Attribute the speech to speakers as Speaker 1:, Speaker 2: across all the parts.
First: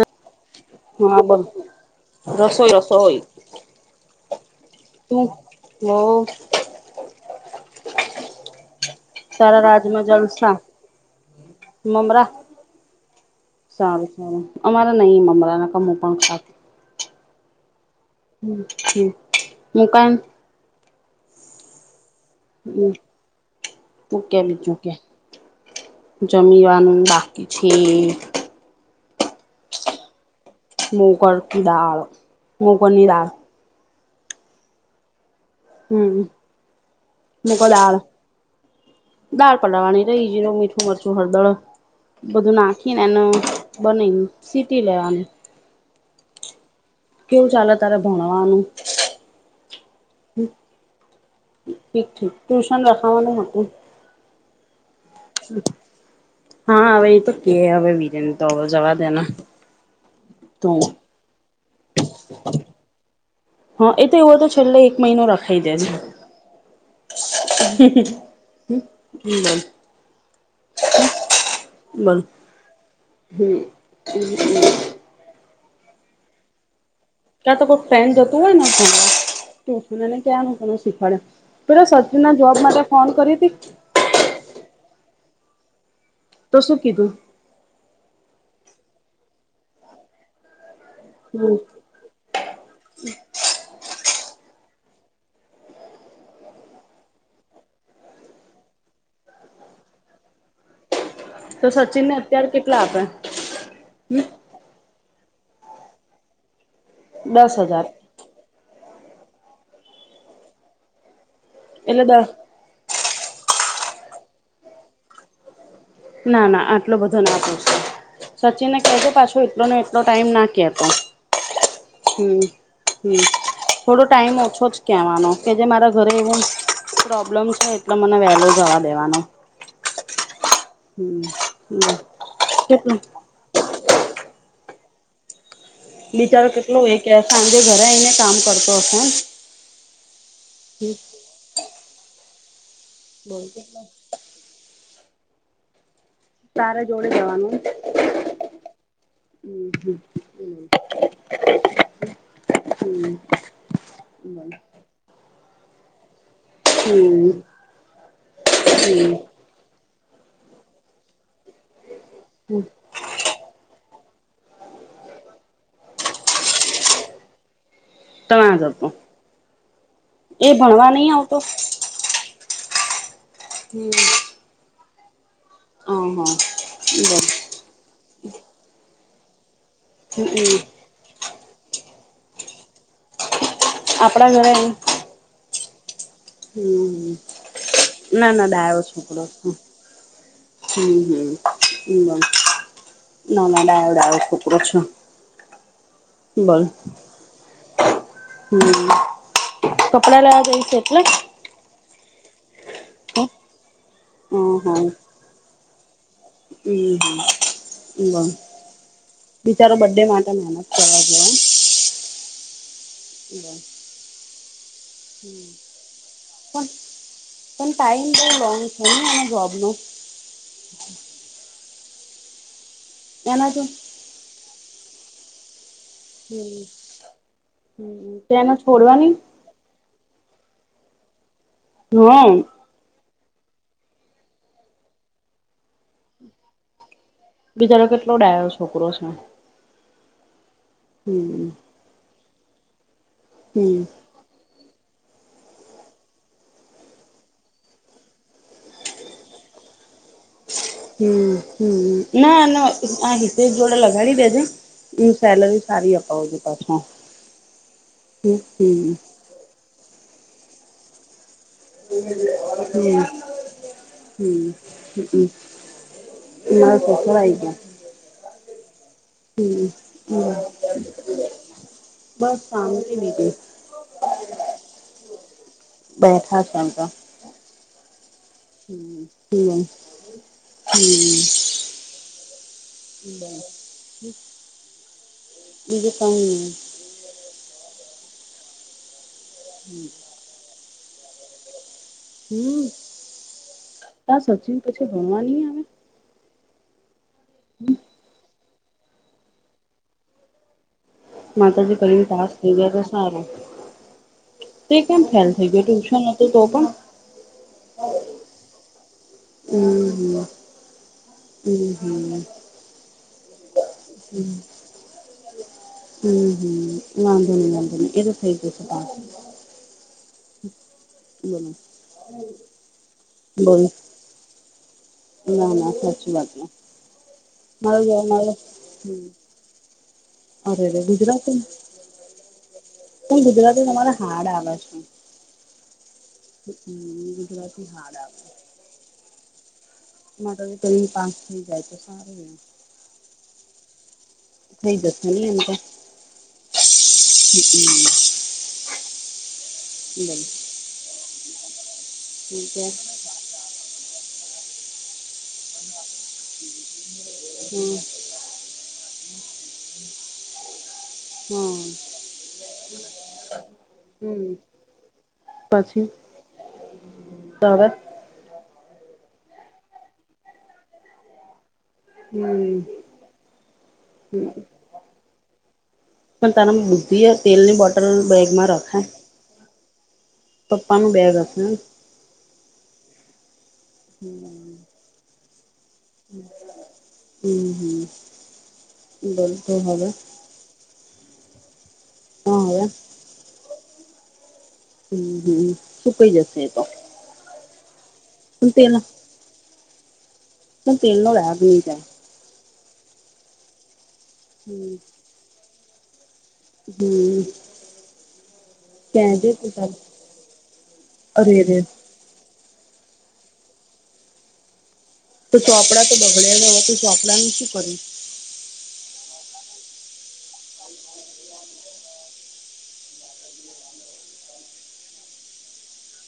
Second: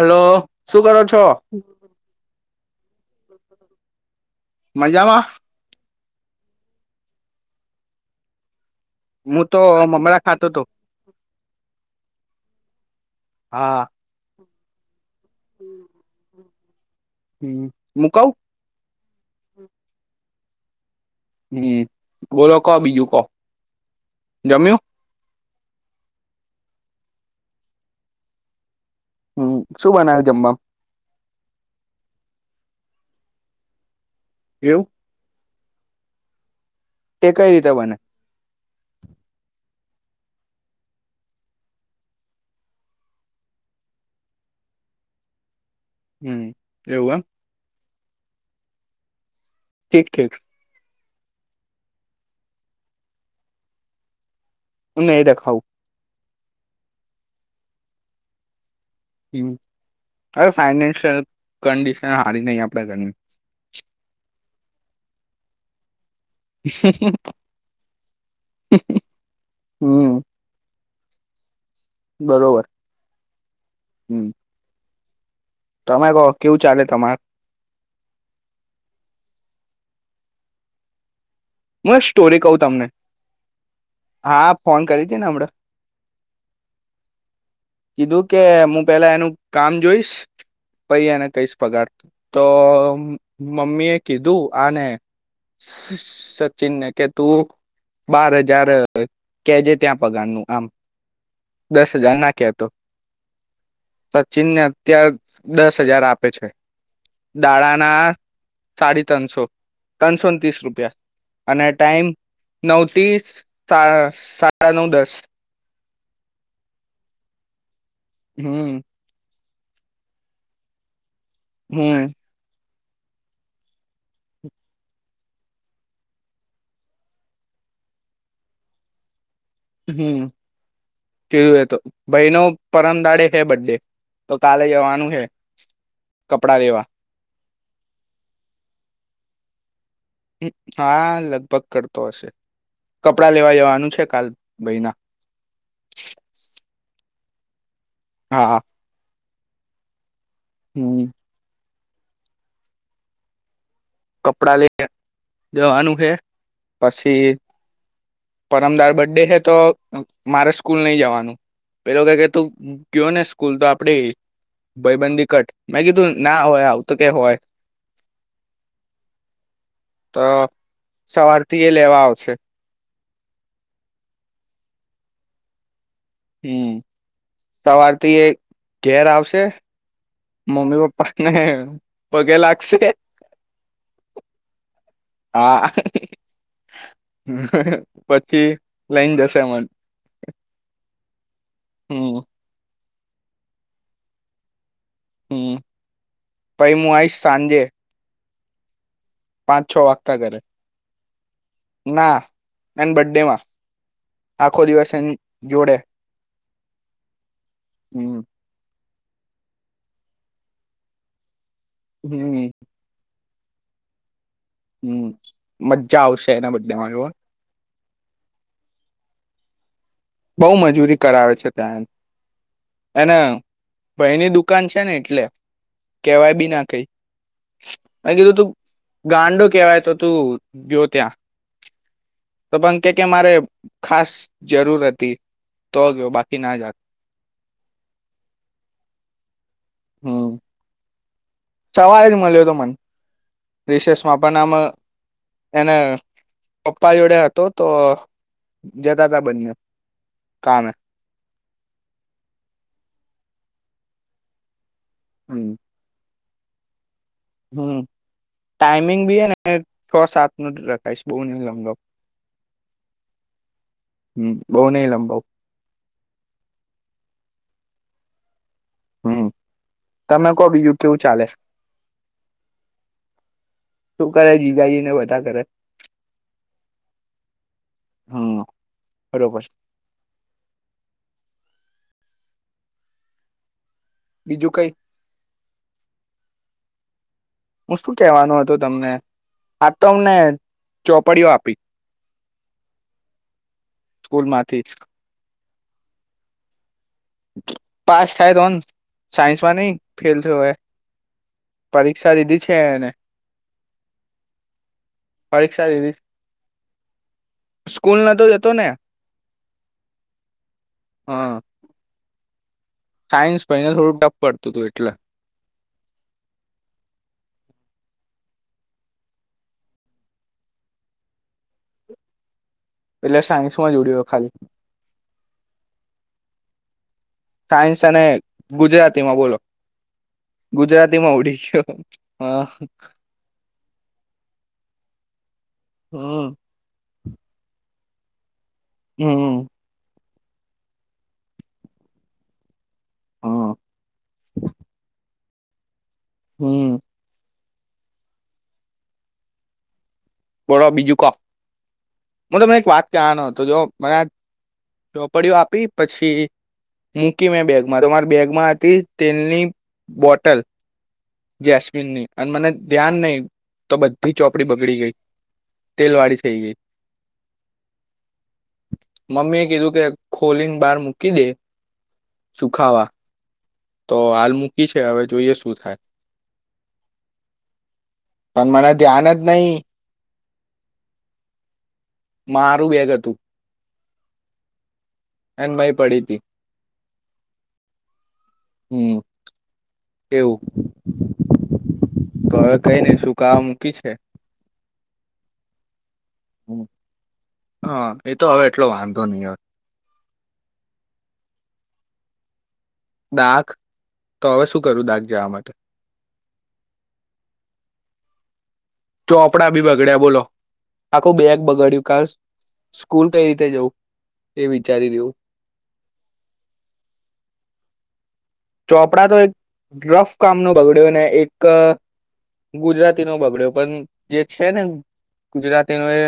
Speaker 1: Hello શું કરો
Speaker 2: હા
Speaker 1: છો
Speaker 2: બસ રસોઈ [unintelligible] થવો ઈ
Speaker 1: મજામાં
Speaker 2: હમમ [unintelligible]
Speaker 1: હું તો
Speaker 2: તારા રાજમા
Speaker 1: મમરા ખાતો
Speaker 2: જલસા
Speaker 1: હતો
Speaker 2: મમરા
Speaker 1: હા
Speaker 2: સારું સારું અમારે નહી મમરાના નું પણ ખાતું
Speaker 1: હમ હું કઉ
Speaker 2: હમ હમ હું કામ
Speaker 1: હમ બોલો કો બીજું કો જમ્યું
Speaker 2: જમવાનુ બાકી છે
Speaker 1: હમ શું બનાવ્યુ જમવા નું
Speaker 2: મોગર કી દાળ મોગરની દાળ
Speaker 1: એવું
Speaker 2: હમ
Speaker 1: એ કઈ
Speaker 2: મુગ
Speaker 1: રીતે
Speaker 2: દાળ
Speaker 1: બને
Speaker 2: દાળ પલાડવાની રહી જીરુ મીઠું મરચું હળદળ બધું નાખીને એને બનીને સીટી લેવાનું
Speaker 1: હમ એવું એમ
Speaker 2: કેવું ચાલે તારે ભણવાનું
Speaker 1: ઠીક ઠીક
Speaker 2: ઠીક ઠીક ટ્યુશન રાખાવાનું હતું
Speaker 1: નહી રખાવું
Speaker 2: હા હવે એ તો કે હવે વિરેન તો જવા દેને
Speaker 1: હ અરે
Speaker 2: તું
Speaker 1: ફાઈનેશિયલ કન્ડિશન હારી નહી આપણા ઘરની
Speaker 2: હા એ તો એવું હોય તો છેલ્લો એક મહિનો રખાઈ દેજે હ
Speaker 1: હમ
Speaker 2: હ બસ
Speaker 1: બરોબર
Speaker 2: હમ
Speaker 1: હમ
Speaker 2: [unintelligible]
Speaker 1: તમે કહો કેવું ચાલે તમારે
Speaker 2: ત્યાં તો કોઈક ફ્રેન્ડ જતું હોય ને ભણવા તેને ક્હેવાનું તમે શીખવાડે પેલા
Speaker 1: હું એક
Speaker 2: સચિનના
Speaker 1: સ્ટોરી કઉ
Speaker 2: જોબ
Speaker 1: તમને
Speaker 2: માટે ફોન કરી હતી
Speaker 1: ઍ ના સાંભળે
Speaker 2: તો શુ કીધુ
Speaker 1: કીધું કે હુ પેલા એનું કામ જોઈશ પછી એને
Speaker 2: હમ
Speaker 1: કહીશ પગાર તો મમ્મી એ કીધું અને સચીનને કે તું બાર હજાર કે જે ત્યાં પગાર નું આમ
Speaker 2: તો
Speaker 1: દસ
Speaker 2: સચિનને
Speaker 1: હજાર
Speaker 2: અત્યારે
Speaker 1: નાખ્યા તો
Speaker 2: કેટલા આપે
Speaker 1: સચિનને અત્યાર દસ હજાર આપે છે
Speaker 2: દસ
Speaker 1: દાડા
Speaker 2: હજાર
Speaker 1: ના સાડી ત્રણસો ત્રણસોને ત્રીસ રૂપિયા અને
Speaker 2: એટલે
Speaker 1: ટાઈમ
Speaker 2: દસ
Speaker 1: નવ ત્રીસ સા સાડા નવ દસ
Speaker 2: ના ના આટલો બધો ના પોશાય સચિન
Speaker 1: હમ
Speaker 2: ને કેજો પાછું પણ મનૅ એટલો ટાઈમ ના કેતો હમ હમ થોડો ટાઈમ ઓછો જ કહેવાનો કે જે મારા ઘરે એવું પ્રોબ્લેમ છે એટલે મને વહેલો જવા દેવાનો
Speaker 1: હમ
Speaker 2: હમ
Speaker 1: કીધું એ તો ભાઈ નો પરમ
Speaker 2: કેટલું
Speaker 1: દાડે છેે બડે તો કાલે જવાનું છે
Speaker 2: બિચારો કેટલો એ કે સાંજે ઘરે આવી ને કામ કરતો હશે ને
Speaker 1: હા લગભગ કરતો હશે કપડા
Speaker 2: બોલ
Speaker 1: લેવા જવાનું છે કાલે ભાઈના
Speaker 2: તારે જોડે જવાનું
Speaker 1: હા
Speaker 2: હમ હ
Speaker 1: હમ
Speaker 2: હમ
Speaker 1: કપડા લઈ ને જવાનું છે પછી પરમ દાડે
Speaker 2: હમ
Speaker 1: બડ્ડે હૈ તો મારે સ્કૂલ નહી જવાનું પેલો કે કે તુ ગયો ને સ્કૂલ તો આપડે ભાયબંધી કટ મે કીધું ના હોય આવું તો કે હોય
Speaker 2: તો ના જતો
Speaker 1: તો
Speaker 2: એ ભણવા નહી આવતો
Speaker 1: સવારથી એ લેવા આવશે
Speaker 2: હમ અ
Speaker 1: હમ
Speaker 2: હ બરાબર
Speaker 1: સવારથી એ ઘેર આવશે
Speaker 2: હ
Speaker 1: મમ્મી પપ્પાને પગે લાગશે
Speaker 2: આપડા ઘરે
Speaker 1: હા.
Speaker 2: હમ
Speaker 1: પછી લઈન જશે મન
Speaker 2: હમ્મ. હમ્મ. ના ના ડાહ્યો ડાહ્યો છોકરો છે.
Speaker 1: હમ્મ. પહી મુ આઈશ સાંજે.
Speaker 2: હમ્મ.
Speaker 1: પાંચ છ વાગતા
Speaker 2: કપડા
Speaker 1: ઘરે
Speaker 2: લેવા જઈશ એટલે?
Speaker 1: ના, એન બડ્ડેમાં.
Speaker 2: હમ
Speaker 1: આખો દિવસ એન જોડે.
Speaker 2: અમ્મ હમ્મ. બ.
Speaker 1: હમ
Speaker 2: બિચારો બડ્ડે માટે મહેનત કરવા જો.
Speaker 1: હમ્મ.
Speaker 2: [unintelligible]
Speaker 1: હમ્મ. મજ્જા આવશે એના
Speaker 2: બોલ પણ
Speaker 1: બડ્ડેમાં જુઓન.
Speaker 2: પણ ટાઈમ તો લોંગ છે ને એના જોબ નો.
Speaker 1: બઉ મજૂરી કરાવે છે ત્યાં એન અને
Speaker 2: એના જો
Speaker 1: ભયની દુ દુકાન છે ન એટલે. કેવાય બી ના કઈ. મે
Speaker 2: તો
Speaker 1: કીધું તું
Speaker 2: એને છોડવાની
Speaker 1: ગાંડો કેવાય તો તું ગ્યો ત્યાં.
Speaker 2: હમ
Speaker 1: તો પન કે કે મારે ખાસ જરૂર તે તો ગયો બાકી ના જાત.
Speaker 2: બિચારો કેટલો ડાયો છોકરો છે.
Speaker 1: હમ્મ.
Speaker 2: હમ
Speaker 1: સવારે જ મલ્યો તો મન.
Speaker 2: હમ
Speaker 1: રીસેસમાં પન આમ એને પપ્પા જોડે હતો તો જતા તા બન્નેવ.
Speaker 2: હમ્મ. હમ્મ. ના ના આ હિસ્સો જોડે લગાડી દેજો. એ સેલરી સારી અપાવ જે પાછો.
Speaker 1: હમ્મ.
Speaker 2: હમ હમ
Speaker 1: ટાઈમિંગ બી હ ને છ સાતનો જ રખાઈશ. બહુ નઈ લવ
Speaker 2: હમ્મ.
Speaker 1: હમ
Speaker 2: હમ્મ.
Speaker 1: બહુ નઈ લંબાવ
Speaker 2: હન્ન. માર છોકરો આઈ ગ્યો.
Speaker 1: હમ. તમે કો
Speaker 2: હમ
Speaker 1: બીજું કેવું ચાલે છે?
Speaker 2: બસ શાંતિ બીજું
Speaker 1: શું કરે જીગાજીને એ બધા? કરે
Speaker 2: બેઠા ચાલતા.
Speaker 1: હમ
Speaker 2: હમ્મ.
Speaker 1: બરોબર
Speaker 2: હમ્મ. હમ્મ. હમ બ.
Speaker 1: બીજું કઈ
Speaker 2: બીજું કાંઈ નઈ.
Speaker 1: હું શું કેવાનો હતો તમને. આ તો અમને ચોપડીઓ આપી.
Speaker 2: હમ્મ. તાં
Speaker 1: સ્કૂલ
Speaker 2: સચિન
Speaker 1: માંથી
Speaker 2: પછી ભણવા નઈ આવે?
Speaker 1: પાસ થાય તો ન. સાયન્સમાં નઈ ફેલ થ્યો એ.
Speaker 2: માતાજી કરીન
Speaker 1: પરીક્ષા
Speaker 2: પાસ
Speaker 1: લીધી છે
Speaker 2: થઈ જાય તો
Speaker 1: એને
Speaker 2: સારું. તે કેમ ફેલ થઈ ગ્યો,
Speaker 1: પરીક્ષા લીધી
Speaker 2: ટ્યુશન હતું તો પણ?
Speaker 1: સ્કૂલ નતો જતો ને
Speaker 2: અમ્મ. હમ્મ.
Speaker 1: હ
Speaker 2: અમ્મ. હમ્મ.
Speaker 1: સાયન્સ ભાઈને થોડું ટફ પડતું તું એટલે.
Speaker 2: હમ્મ. હમ્મ. વાંધો નઈ. વાંધ નઈ. એ તો થઈ જશે પાસ. બોલ.
Speaker 1: એટલે સાયન્સમાં જ ઉડ્યો ખાલી.
Speaker 2: ના. ના. સાચી વાત છે.
Speaker 1: સાયન્સ અને ગુજરાતીમાં બોલો!
Speaker 2: અરેરે
Speaker 1: ગુજરાતીમાં ઉડી
Speaker 2: ગુજરાતી
Speaker 1: ગ્યો. હા.
Speaker 2: પણ ગુજરાતી તમારે હાર્ડ આવે છે.
Speaker 1: હમ
Speaker 2: હન્ન. ગુજરાતી હાર્ડ આવે છે.
Speaker 1: હમ્મ.
Speaker 2: માતાજી કરીન પાસ થઈ જાય તો સારું એમ.
Speaker 1: હા
Speaker 2: થઈ જત [unintelligible]
Speaker 1: હમ
Speaker 2: [inaudible] બોલ
Speaker 1: બોડ બીજું ક હું તમેં એક વાત કવાનો હતો જો મને ચોપડીઓ આપી પછી મૂકી મેં
Speaker 2: હમ
Speaker 1: બેગમાં તમારી બેગમાં હતી તેલની બોટલ જેસમિનની અને મને ધ્યાન નહી તો
Speaker 2: હમ
Speaker 1: બધી
Speaker 2: હમ
Speaker 1: ચોપડી બગડી ગઈ.
Speaker 2: પછી
Speaker 1: તેલ વાળી થઈ ગઈ
Speaker 2: હવે
Speaker 1: મમ્મી એ કીધું કે ખોલીને બહાર મૂકી દે સુખાવા
Speaker 2: હમ
Speaker 1: તો
Speaker 2: હમ
Speaker 1: હાલ મૂકી છે હવે જોઈએ શું થાય?
Speaker 2: પણ તારમા બુદ્ધિ તેલની બોટલ બેગમાં
Speaker 1: પણ મને
Speaker 2: રખાય
Speaker 1: ધ્યાન જ નહી
Speaker 2: પપ્પાનું બેગ હશે ને
Speaker 1: મારું બેગ હતું એને મય પડી હતી
Speaker 2: હમ હમ
Speaker 1: હમ
Speaker 2: બલતો હવે
Speaker 1: એવું તો હવે કઈ ને શુંકાવા મૂકી છે.
Speaker 2: હમ હમ સુુંકઈ જશે એ તો
Speaker 1: હા એતો હવે એટલો વાંધો નહી હવ
Speaker 2: પણ તેલ ના દાગ ની નીકળે
Speaker 1: દાખ તો હવે શું
Speaker 2: હમ
Speaker 1: કરું દાગ જવા માટે?
Speaker 2: હમ કેજે
Speaker 1: ચોપડા
Speaker 2: તું
Speaker 1: બી
Speaker 2: તાર
Speaker 1: બગડ્યા બોલો આખું
Speaker 2: અરે
Speaker 1: બેગ
Speaker 2: રે
Speaker 1: બગાડ્યું કાસ સ્કૂલ કઈ રીતે જવું? એવી
Speaker 2: તો ચોપડા તો બગડે લ હોય તો ચોપડાનું શું કરું
Speaker 1: ચોપડા તો એક રફ કામ ન બગડ્યો ને એક ગુજરાતી નો બગડ્યો પણ જે છે ને ગુજરાતી નો એ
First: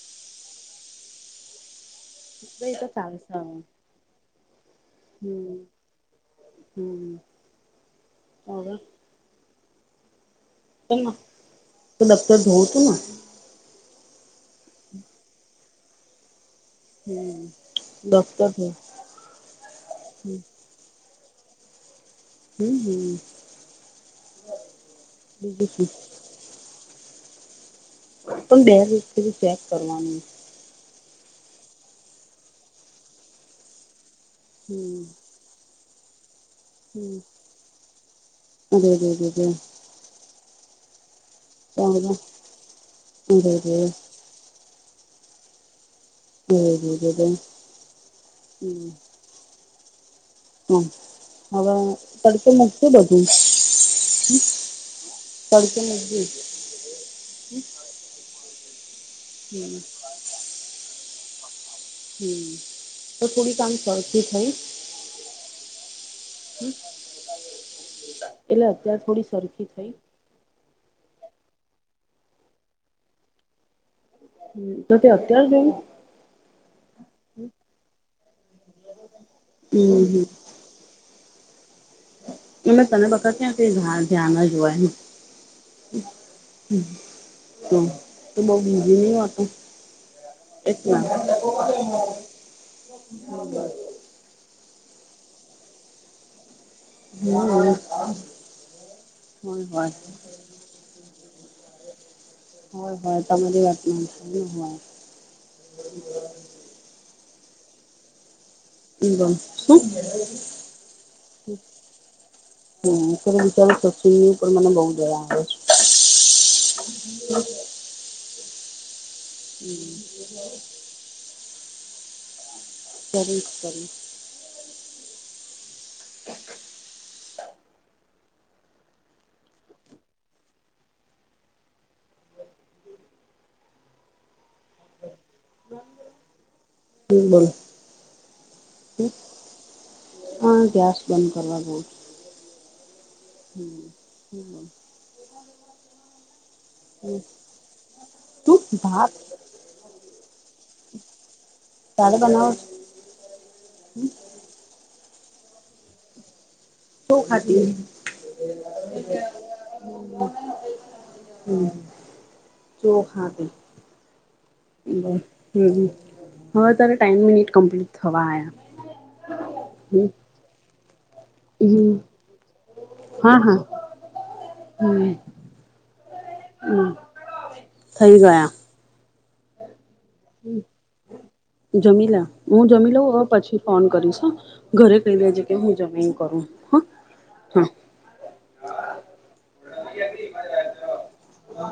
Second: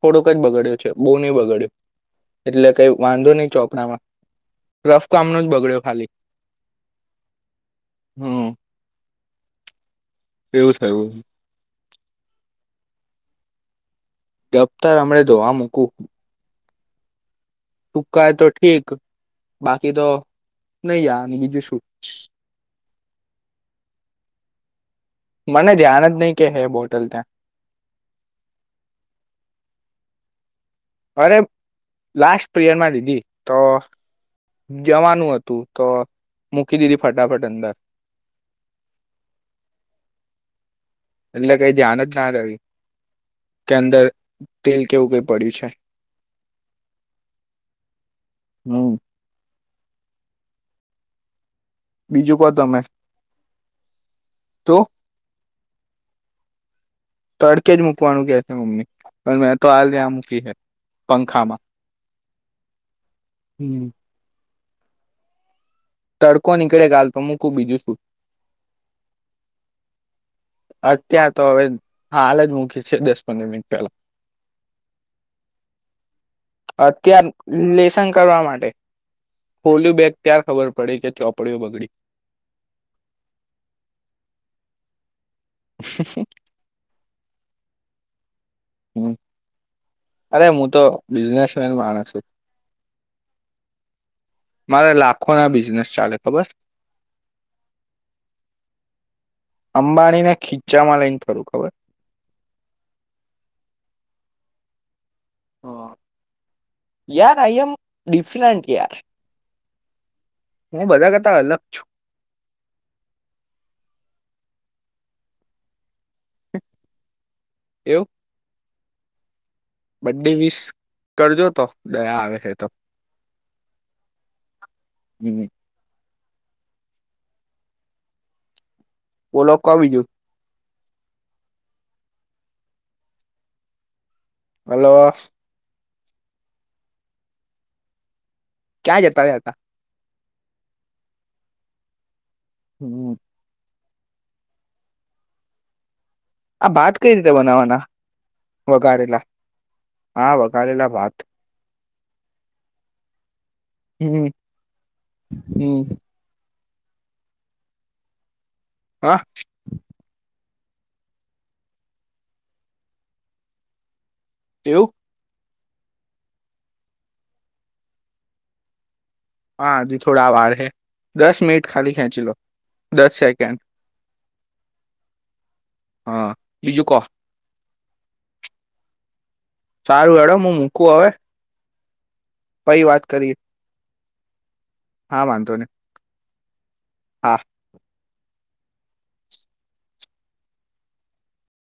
Speaker 1: થોડુક જ બગાડ્યું છે બો ની બગાડ્યું એટલે
Speaker 2: એ તો
Speaker 1: કઈ
Speaker 2: ચાલશે
Speaker 1: વાંધો
Speaker 2: હવે
Speaker 1: નહી ચોકડામાં રફ કામનું જ
Speaker 2: હમ
Speaker 1: બગડ્યો ખાલી
Speaker 2: હમ
Speaker 1: હમ
Speaker 2: ઓર
Speaker 1: એવું થયું
Speaker 2: ડફતર ધવ તું ના
Speaker 1: ગફ્તર હમેં ધોવા મૂકું
Speaker 2: હમ
Speaker 1: સુકાય તો
Speaker 2: દફતર ધોવું
Speaker 1: ઠીક બાકી તો નહી અને બીજું શું?
Speaker 2: હમ હમ
Speaker 1: મને
Speaker 2: બીજું
Speaker 1: ધ્યાન જ નહી કે હે બોટલ ત્યાં
Speaker 2: પણ બે દિવસ સુધી ચેક કરવાનું
Speaker 1: અરે લાસ્ટ પીરયડમાં દીદી તો
Speaker 2: હમ
Speaker 1: જવાનું હતું તો મૂકી દીધી
Speaker 2: હમ
Speaker 1: ફટાફટ અંદર
Speaker 2: અરે રે રે રે
Speaker 1: એટલે કઈ
Speaker 2: અરે
Speaker 1: ધ્યાન
Speaker 2: રે
Speaker 1: જ ના ર
Speaker 2: અરે
Speaker 1: કે અંદર તેલ કેવું કઈ પડ્યું છે
Speaker 2: હમ [inaudible] હમ હા હવે
Speaker 1: બીજું
Speaker 2: તડકે
Speaker 1: કહો તમે
Speaker 2: મુકત બધું
Speaker 1: શું
Speaker 2: તડકે મૂકજે
Speaker 1: તડકે જ મૂકવાનું કે છે મમ્મી પણ મેં તો
Speaker 2: હમ
Speaker 1: હાલ્યા મૂકી હે પંખામાં
Speaker 2: હમ તો થોડી આમ
Speaker 1: હમ
Speaker 2: સરખુ થયું
Speaker 1: તડકો
Speaker 2: હમ
Speaker 1: નીકળે હાલ તો મૂકું બીજું શું
Speaker 2: એટલે અત્યાર થોડી સરખી થઈ
Speaker 1: અત્યાર તો હવે હાલ જ મૂકી છે દસ પંદર મિનિટ પેલા
Speaker 2: તો તે અત્યાર [unintelligible]
Speaker 1: અત્યાર લેસન કરવા માટે હોલુ
Speaker 2: હમ
Speaker 1: બેગ ત્યાર ખબર પડી કે ચોપડીઓ બગડી
Speaker 2: મે તને વખત ત્યાં ક ધ્યા ના જોવાય ને. તો તો બઉ બીઝી
Speaker 1: હમ
Speaker 2: નહી વાતું.
Speaker 1: અરે હું તો
Speaker 2: એટલા
Speaker 1: બિઝનેસમેન માણસ છું મારે લાખો ના બિઝનેસ ચાલે ખબર
Speaker 2: હોય
Speaker 1: [unintelligible]
Speaker 2: હોય
Speaker 1: અંબાણીને ખીચામાં લઈને ફરુ. ખબર.
Speaker 2: હ હ તમારે ના હોય.
Speaker 1: યાર આઈ એમ ડિફરન્ટ. યાર
Speaker 2: એ ગમે
Speaker 1: હું
Speaker 2: છે.
Speaker 1: બધા કરતા અલગ
Speaker 2: હા
Speaker 1: છું
Speaker 2: તો વિચારી સું. ચમ ઉપર મને બહુ જ.
Speaker 1: એવું. બર્થ ડે વીસ કરજો તો દયા આવે છે તો.
Speaker 2: બહુ કરી.
Speaker 1: હીમ.
Speaker 2: હ.
Speaker 1: બોલો કો બીજું. હલો.
Speaker 2: હમ બોલ.
Speaker 1: ક્યાં જતા રહયા હતા.
Speaker 2: હા ગેસ બંધ કરવા ગઈ હતી.
Speaker 1: હમ.
Speaker 2: [unintelligible]
Speaker 1: આ ભાત કઈ રીતે બનાવવાના
Speaker 2: તું ભાત
Speaker 1: વધારેલા હા વધારેલા ભાત.
Speaker 2: તારે બનાવો છે.
Speaker 1: હમ હમ.
Speaker 2: બહું ખાતી
Speaker 1: હા.
Speaker 2: હમ ચોખા ને.
Speaker 1: એવું
Speaker 2: હમ હવે તને ત્રણ મિનિટ કમ્પ્લીટ થવા આયા.
Speaker 1: હા જી થોડા વાળ હૈ. દસ મિનિટ
Speaker 2: હમ
Speaker 1: ખાલી ખેંચ લો દસ
Speaker 2: હા હા
Speaker 1: સેકન્ડ.
Speaker 2: હમ
Speaker 1: હા બીજું કહો.
Speaker 2: થઈ ગયા.
Speaker 1: સારું હેડો હું મૂકું હવે.
Speaker 2: જમી લો. હું
Speaker 1: પહી
Speaker 2: જમી
Speaker 1: વાત
Speaker 2: લઉં હવે
Speaker 1: કરીએ
Speaker 2: પછી ફોન કરીશ હ ઘરે કહી
Speaker 1: હા
Speaker 2: દેજે કે
Speaker 1: વાંધો નહી
Speaker 2: હું જમી કરું હ
Speaker 1: હા
Speaker 2: હા મજા.